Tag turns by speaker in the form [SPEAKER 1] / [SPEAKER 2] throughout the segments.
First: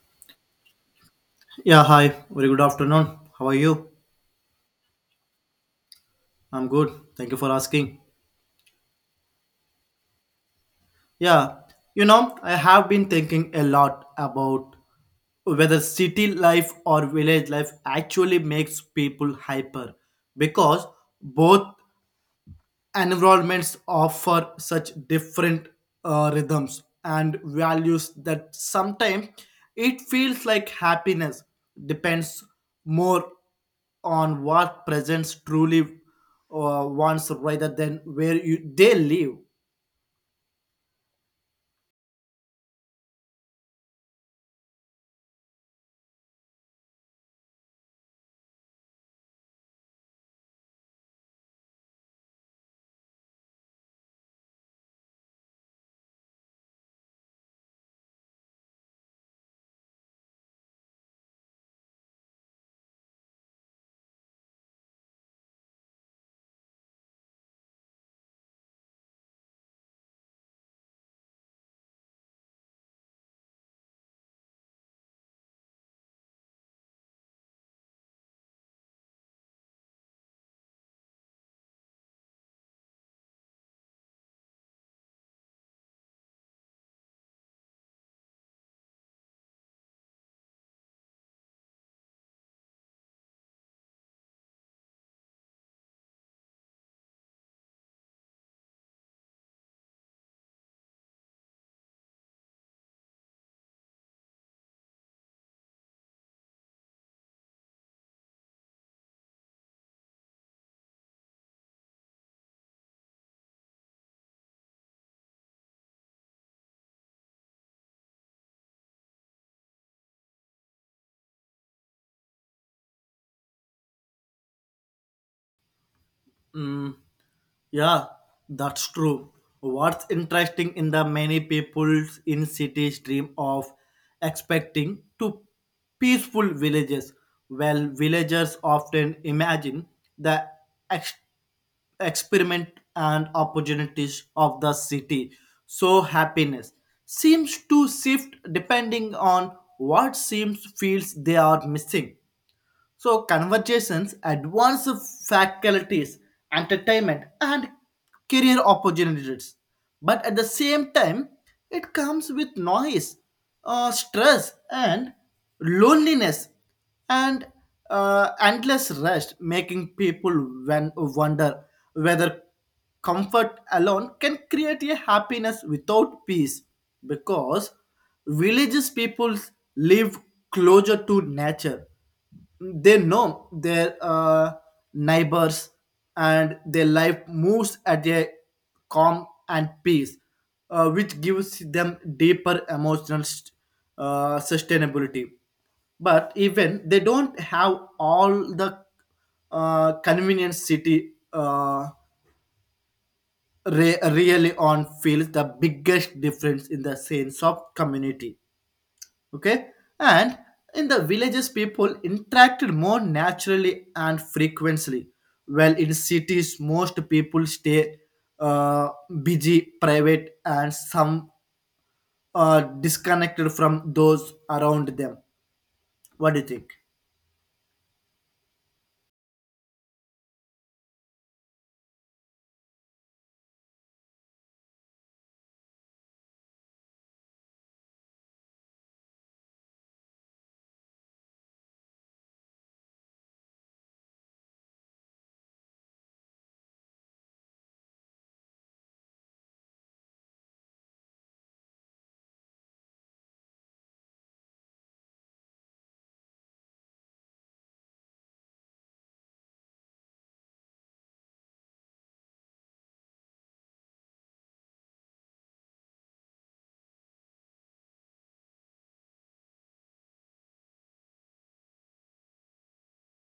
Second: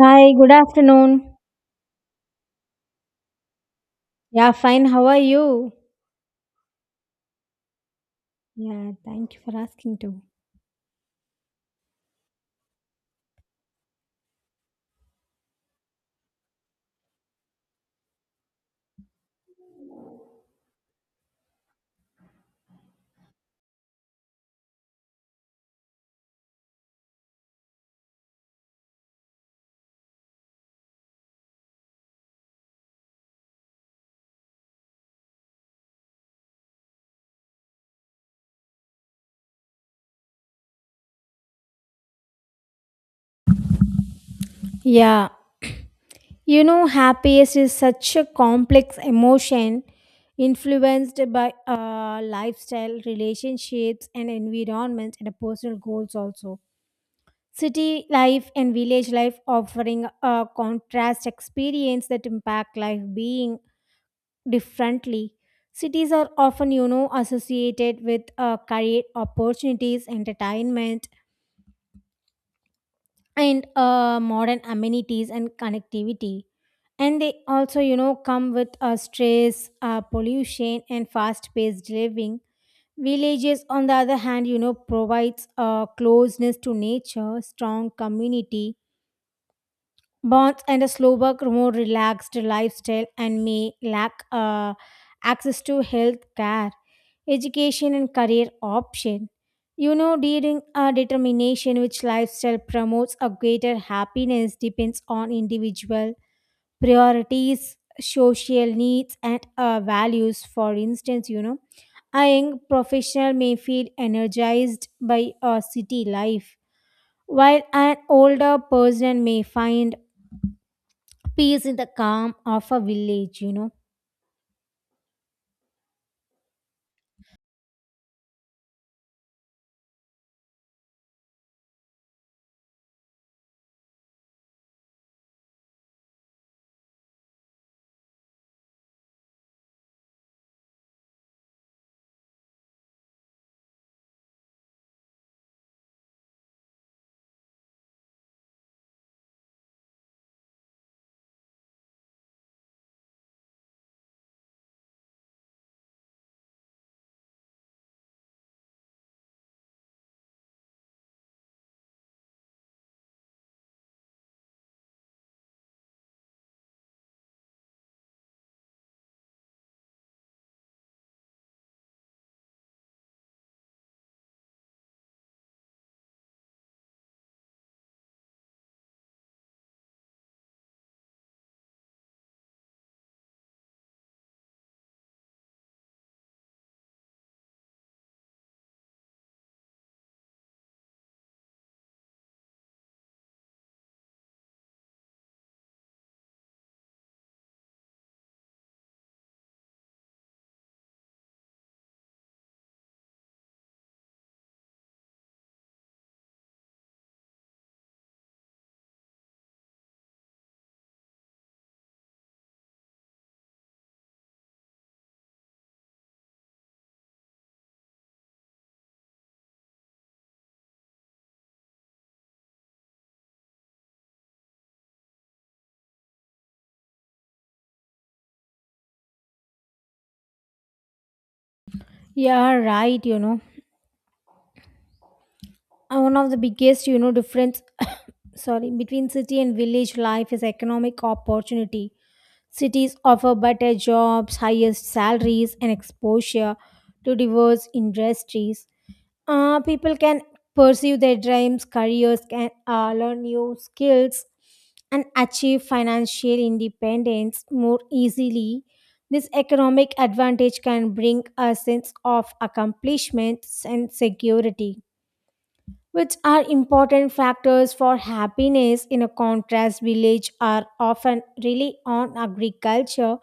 [SPEAKER 1] Hi, good afternoon.
[SPEAKER 2] Yeah, hi. Very good afternoon. How are you?
[SPEAKER 1] Yeah, fine. How are you?
[SPEAKER 2] I'm good. Thank you for asking.
[SPEAKER 1] Yeah, thank you for asking too.
[SPEAKER 2] Yeah, I have been thinking a lot about whether city life or village life actually makes people hyper because both environments offer such different rhythms and values that sometimes it feels like happiness depends more on what presence truly wants rather than where you they live.
[SPEAKER 1] Yeah, happiness is such a complex emotion influenced by lifestyle, relationships, and environment, and personal goals also. City life and village life offering a contrast experience that impact life being differently. Cities are often, associated with career opportunities, entertainment, and modern amenities and connectivity. And they also, come with stress, pollution, and fast-paced living. Villages, on the other hand, provides closeness to nature, strong community, bonds and a slower, more relaxed lifestyle and may lack access to health care, education, and career option. During a determination which lifestyle promotes a greater happiness depends on individual priorities, social needs, and values. For instance, a young professional may feel energized by a city life, while an older person may find peace in the calm of a village.
[SPEAKER 2] Mm, Yeah, that's true. What's interesting in the many people in cities dream of expecting to peaceful villages. Well, villagers often imagine the ex- experiment and opportunities of the city. So happiness seems to shift depending on what seems feels they are missing. So, conversations, advanced faculties, entertainment, and career opportunities. But at the same time, it comes with noise, stress, and loneliness, and endless rest, making people wonder whether comfort alone can create a happiness without peace because villages people live closer to nature. They know their neighbors and their life moves at a calm and peace, which gives them deeper emotional sustainability. But even they don't have all the convenience city really on feels the biggest difference in the sense of community, okay, and in the villages people interacted more naturally and frequently while in cities most people stay uh, busy private and some disconnected from those around them. What do you think?
[SPEAKER 1] Yeah, right. One of the biggest difference sorry, between city and village life is economic opportunity. Cities offer better jobs, highest salaries, and exposure to diverse industries. People can pursue their dreams, careers, can learn new skills and achieve financial independence more easily. This economic advantage can bring a sense of accomplishment and security, which are important factors for happiness. In a contrast, village are often really on agriculture,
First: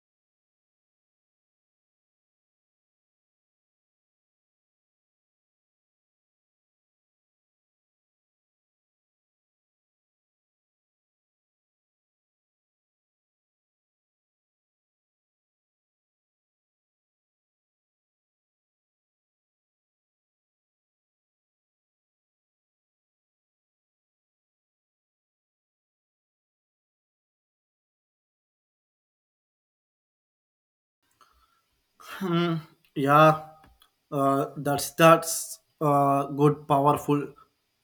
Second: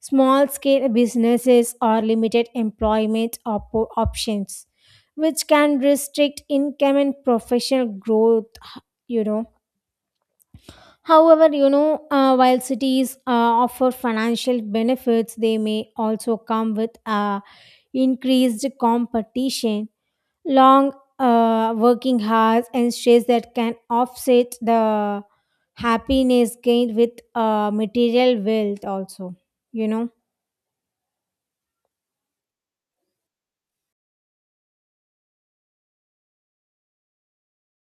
[SPEAKER 1] small scale businesses, or limited employment options, which can restrict income and professional growth, you know however, while cities offer financial benefits, they may also come with increased competition, long working hours, and stress that can offset the happiness gained with material wealth also you know
[SPEAKER 2] Hmm, yeah, that's good powerful,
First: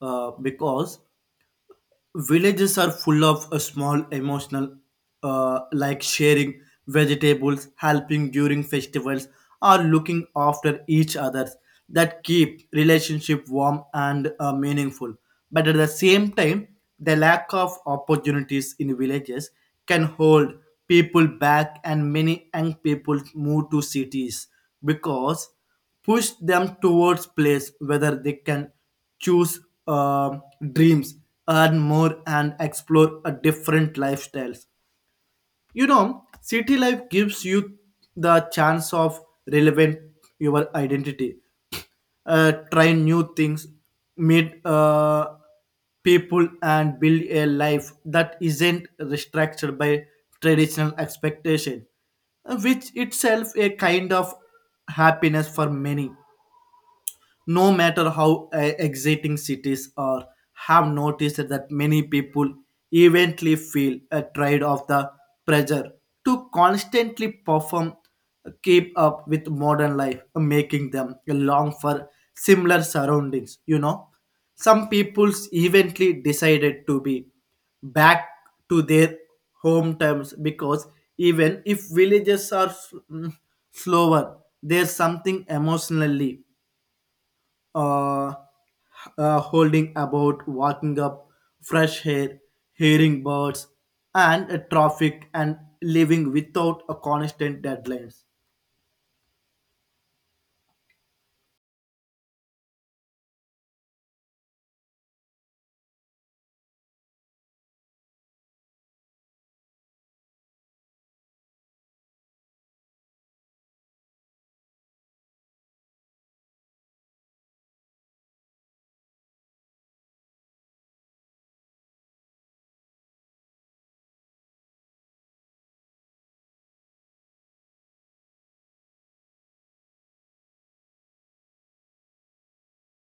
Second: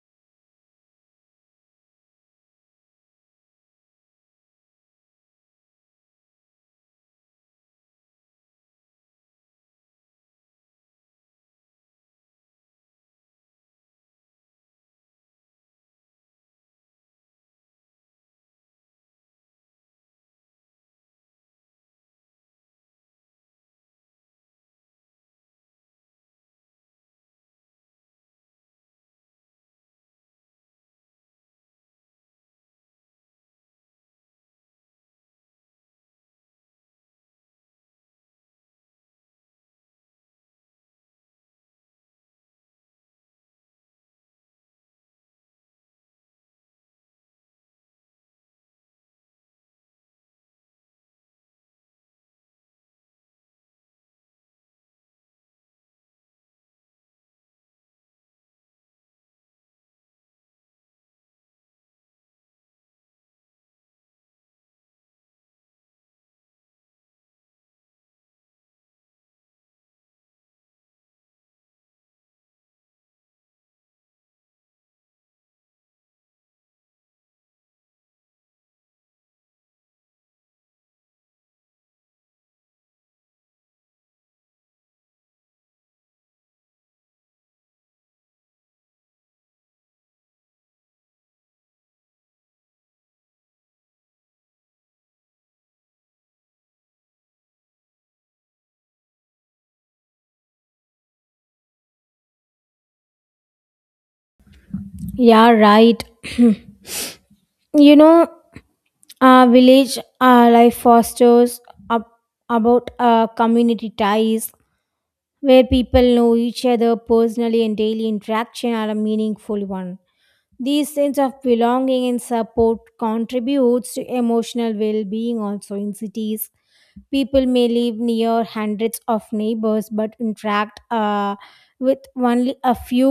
[SPEAKER 2] because villages are full of a small emotional, like sharing vegetables, helping during festivals, or looking after each other, that keep relationship warm and meaningful. But at the same time, the lack of opportunities in villages can hold people back and many young people move to cities because push them towards place whether they can choose uh, dreams, earn more, and explore a different lifestyles. You know, city life gives you the chance of relevant your identity, try new things, meet people, and build a life that isn't restricted by traditional expectation, which itself a kind of happiness for many no matter how exciting cities are. Have noticed that many people eventually feel a trade of the pressure to constantly perform, keep up with modern life, making them long for similar surroundings, you know. Some peoples eventually decided to be back to their home terms because even if villages are slower, there's something emotionally uh, holding about walking up fresh air, hearing birds and traffic and living without a constant deadlines.
[SPEAKER 1] yeah, right. you know village life fosters ab- about community ties where people know each other personally and daily interaction are a meaningful one. This sense of belonging and support contributes to emotional well being also in cities. People may live near hundreds of neighbors but interact with only a few.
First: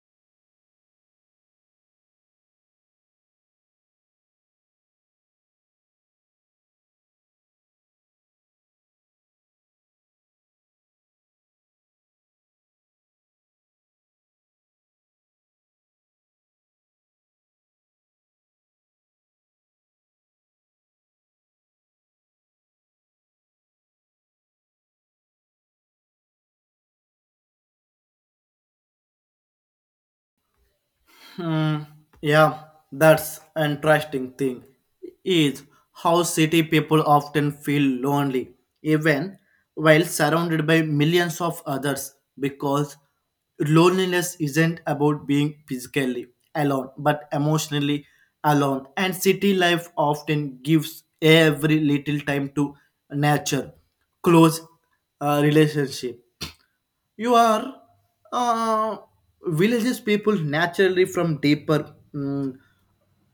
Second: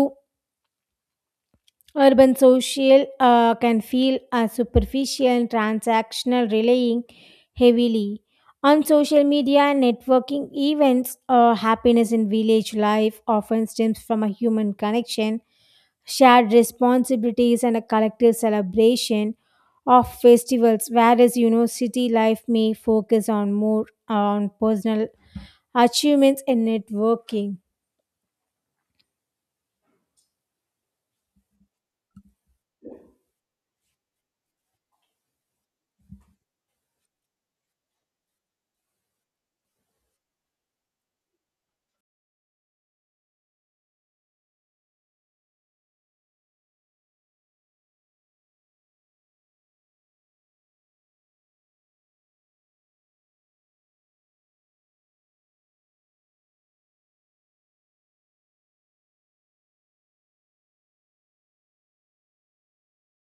[SPEAKER 1] Urban social can feel superficial and transactional, relying heavily on social media and networking events. Happiness in village life often stems from a human connection, shared responsibilities, and a collective celebration of festivals. Whereas, city life may focus on more on personal achievements and networking.
[SPEAKER 2] Hmm. Yeah, that's interesting thing is how city people often feel lonely even while surrounded by millions of others because loneliness isn't about being physically alone but emotionally alone, and city life often gives every little time to nature close relationship. You are uh, villages people naturally from deeper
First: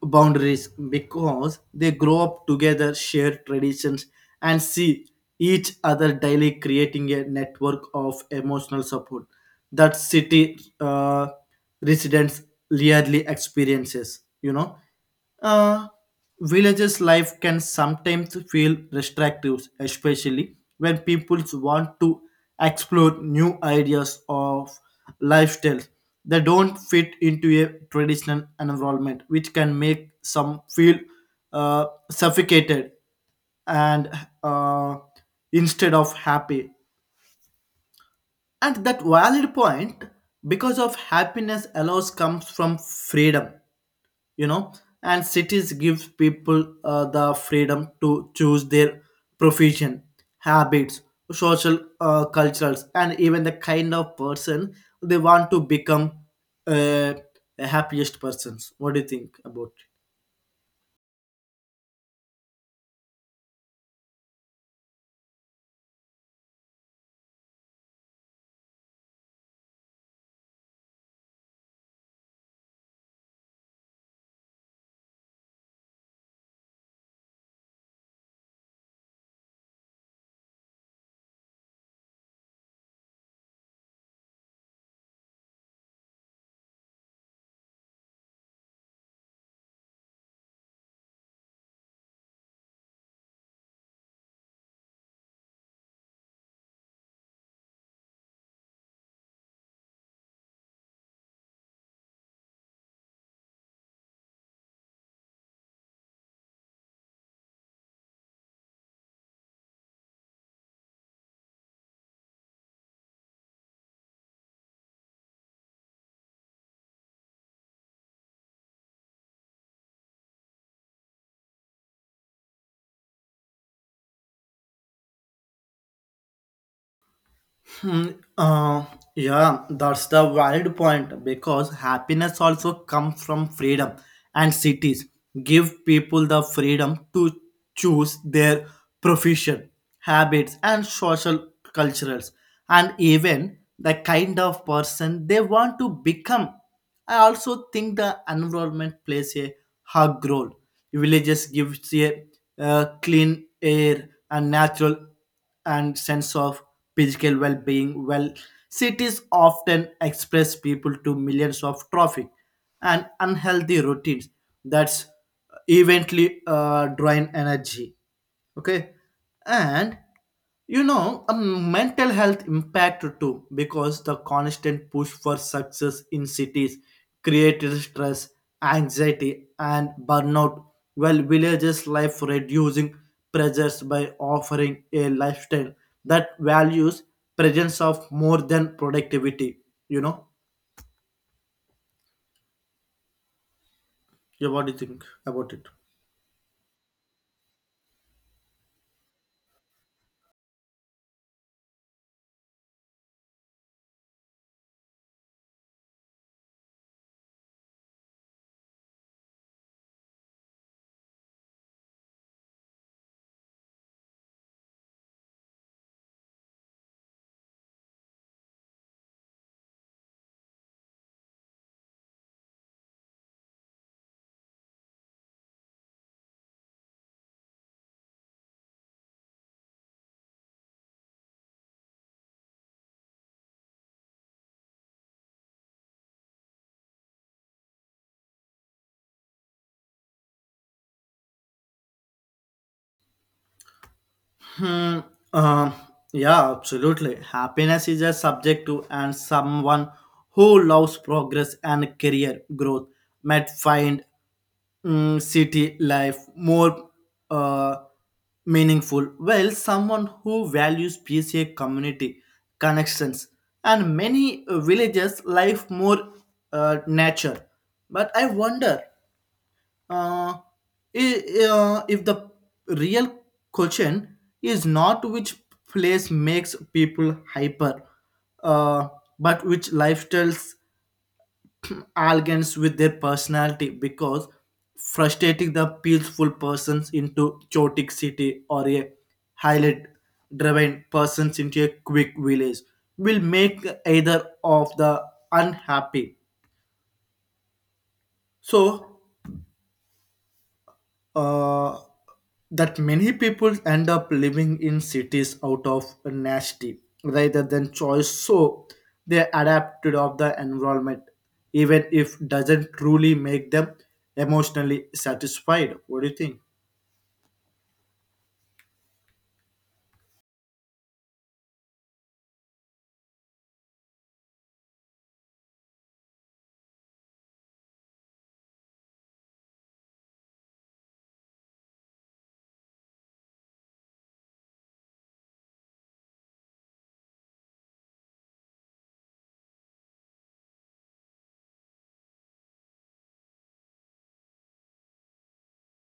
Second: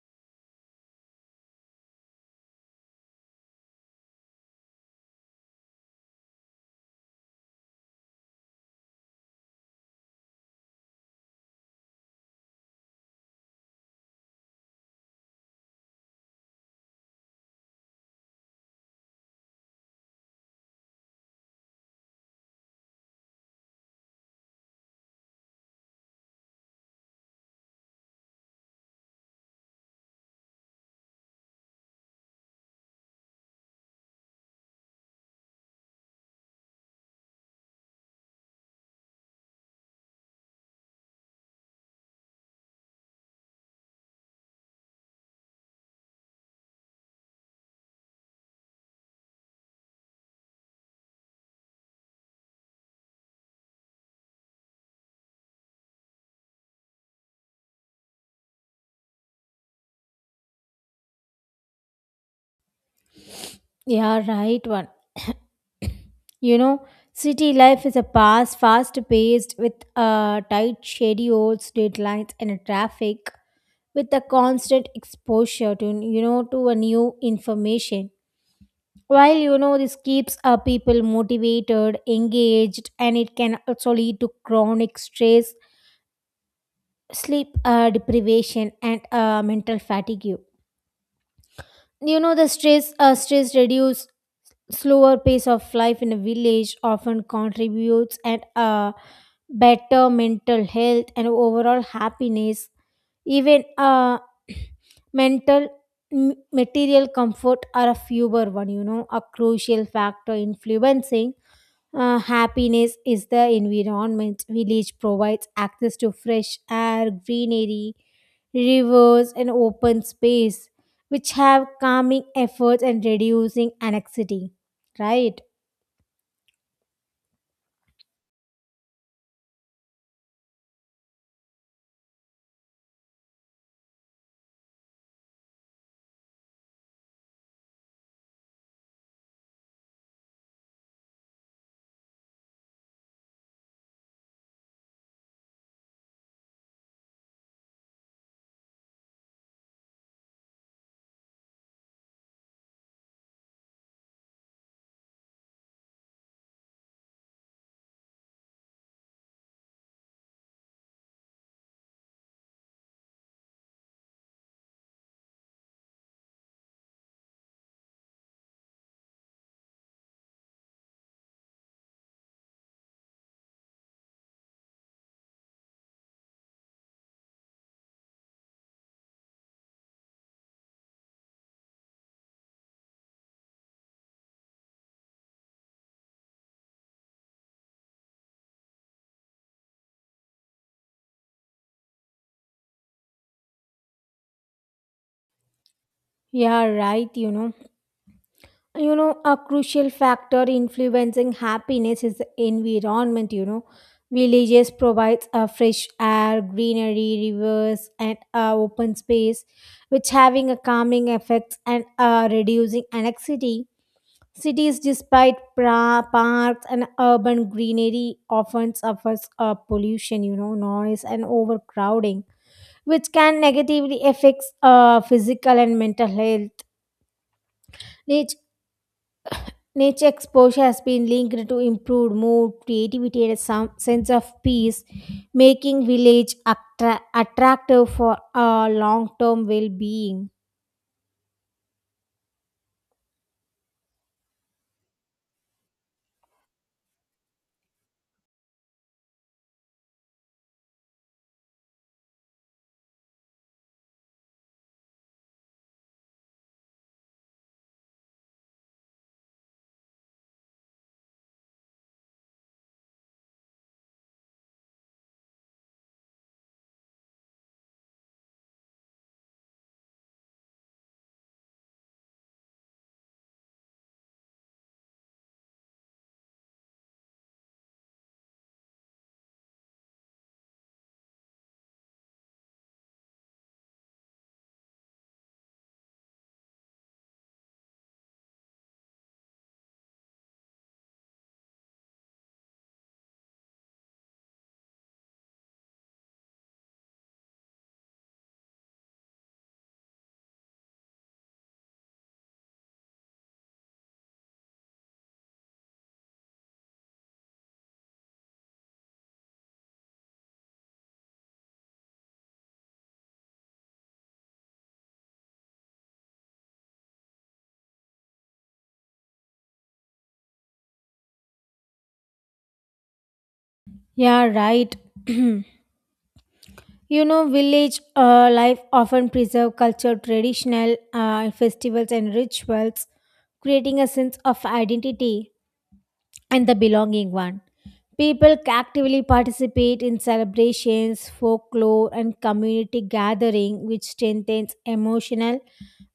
[SPEAKER 2] boundaries because they grow up together, share traditions, and see each other daily, creating a network of emotional support that city residents rarely experiences, you know. uh, Villages life can sometimes feel restrictive, especially when people want to explore new ideas of lifestyles that don't fit into a traditional environment, which can make some feel suffocated and uh, instead of happy. And that valid point because of happiness allows comes from freedom, you know, and cities give people the freedom to choose their profession, habits, social cultures, and even the kind of person they want to become, uh, the happiest persons. What do you think about it?
[SPEAKER 1] Yeah, right one. You know, city life is a past, fast paced, with tight schedules, deadlines, and traffic, with a constant exposure to to a new information. While this keeps people motivated, engaged, and it can also lead to chronic stress, sleep deprivation, and mental fatigue. You know, the stress, reduce slower pace of life in a village often contributes at a better mental health and overall happiness, even mental material comfort are a fewer one. You know, a crucial factor influencing happiness is the environment. Village provides access to fresh air, greenery, rivers, and open space, which have calming efforts and reducing anxiety. Right?
[SPEAKER 2] Hmm, uh, yeah, that's the valid point because happiness also comes from freedom, and cities give people the freedom to choose their profession, habits, and social cultures, and even the kind of person they want to become. I also think the environment plays a hug role. Villages gives a clean air and natural and sense of physical well-being well cities often express people to millions of traffic and unhealthy routines that's eventually drain energy, okay, and you know a mental health impact too because the constant push for success in cities created stress, anxiety, and burnout while villages life reducing pressures by offering a lifestyle that values presence of more than productivity, you know. Yeah, what do you think about it?
[SPEAKER 1] Yeah, right, a crucial factor influencing happiness is the environment. Villages provides a fresh air, greenery, rivers, and open space, which having a calming effect and reducing anxiety. Cities, despite parks and urban greenery, often suffers pollution, noise, and overcrowding, which can negatively affect physical and mental health. Nature exposure has been linked to improved mood, creativity, and a some sense of peace, making village attractive for long-term well-being.
[SPEAKER 2] Hmm. Uh, yeah, absolutely. Happiness is a subjective, and someone who loves progress and career growth might find city life more uh, meaningful. While someone who values peace, a community connections, and many villages life more nature. But I wonder uh, if the real question is not which place makes people hyper, uh, but which lifestyles aligns with their personality because frustrating the peaceful persons into chaotic city or a highly driven persons into a quick village will make either of the unhappy. So uh, that many people end up living in cities out of nasty rather than choice, so they adapted of the environment even if doesn't truly make them emotionally satisfied. What do you think?
[SPEAKER 1] Yeah, right. Village life often preserve culture, traditional festivals, and rituals, creating a sense of identity and the belonging one. People actively participate in celebrations, folklore, and community gathering, which strengthens emotional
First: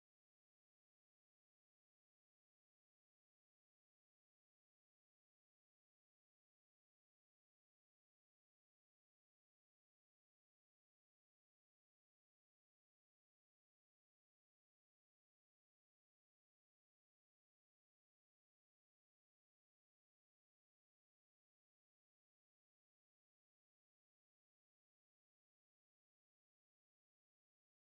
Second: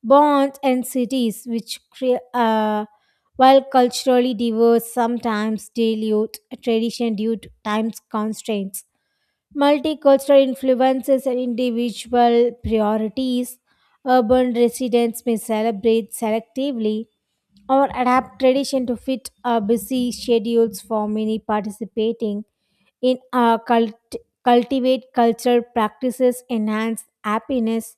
[SPEAKER 1] bonds and cities, which while culturally diverse, sometimes dilute tradition due to time's constraints. Multicultural influences and individual priorities. Urban residents may celebrate selectively or adapt tradition to fit busy schedules. For many participating in cultivate cultural practices enhance happiness,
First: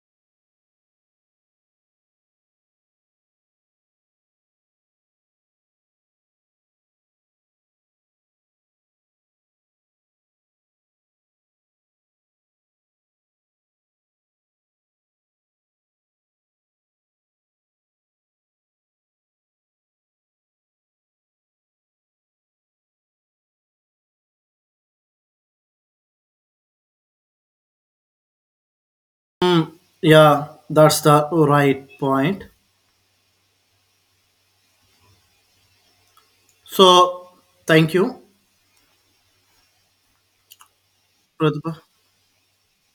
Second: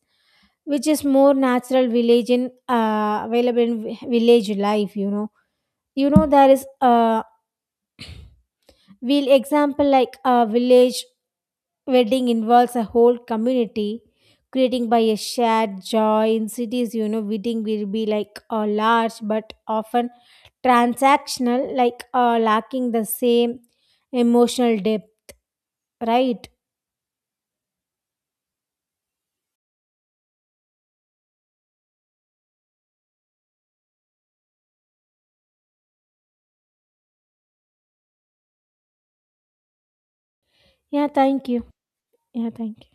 [SPEAKER 1] which is more natural village in available in village life, there is a real example, like a village wedding involves a whole community, creating by a shared joy. In cities, wedding will be like a large but often transactional, like lacking the same emotional depth, right?
[SPEAKER 2] Yeah, that's the right point. So thank you,
[SPEAKER 1] Yeah, thank you.
[SPEAKER 2] Pratibha.
[SPEAKER 1] Yeah, thank you.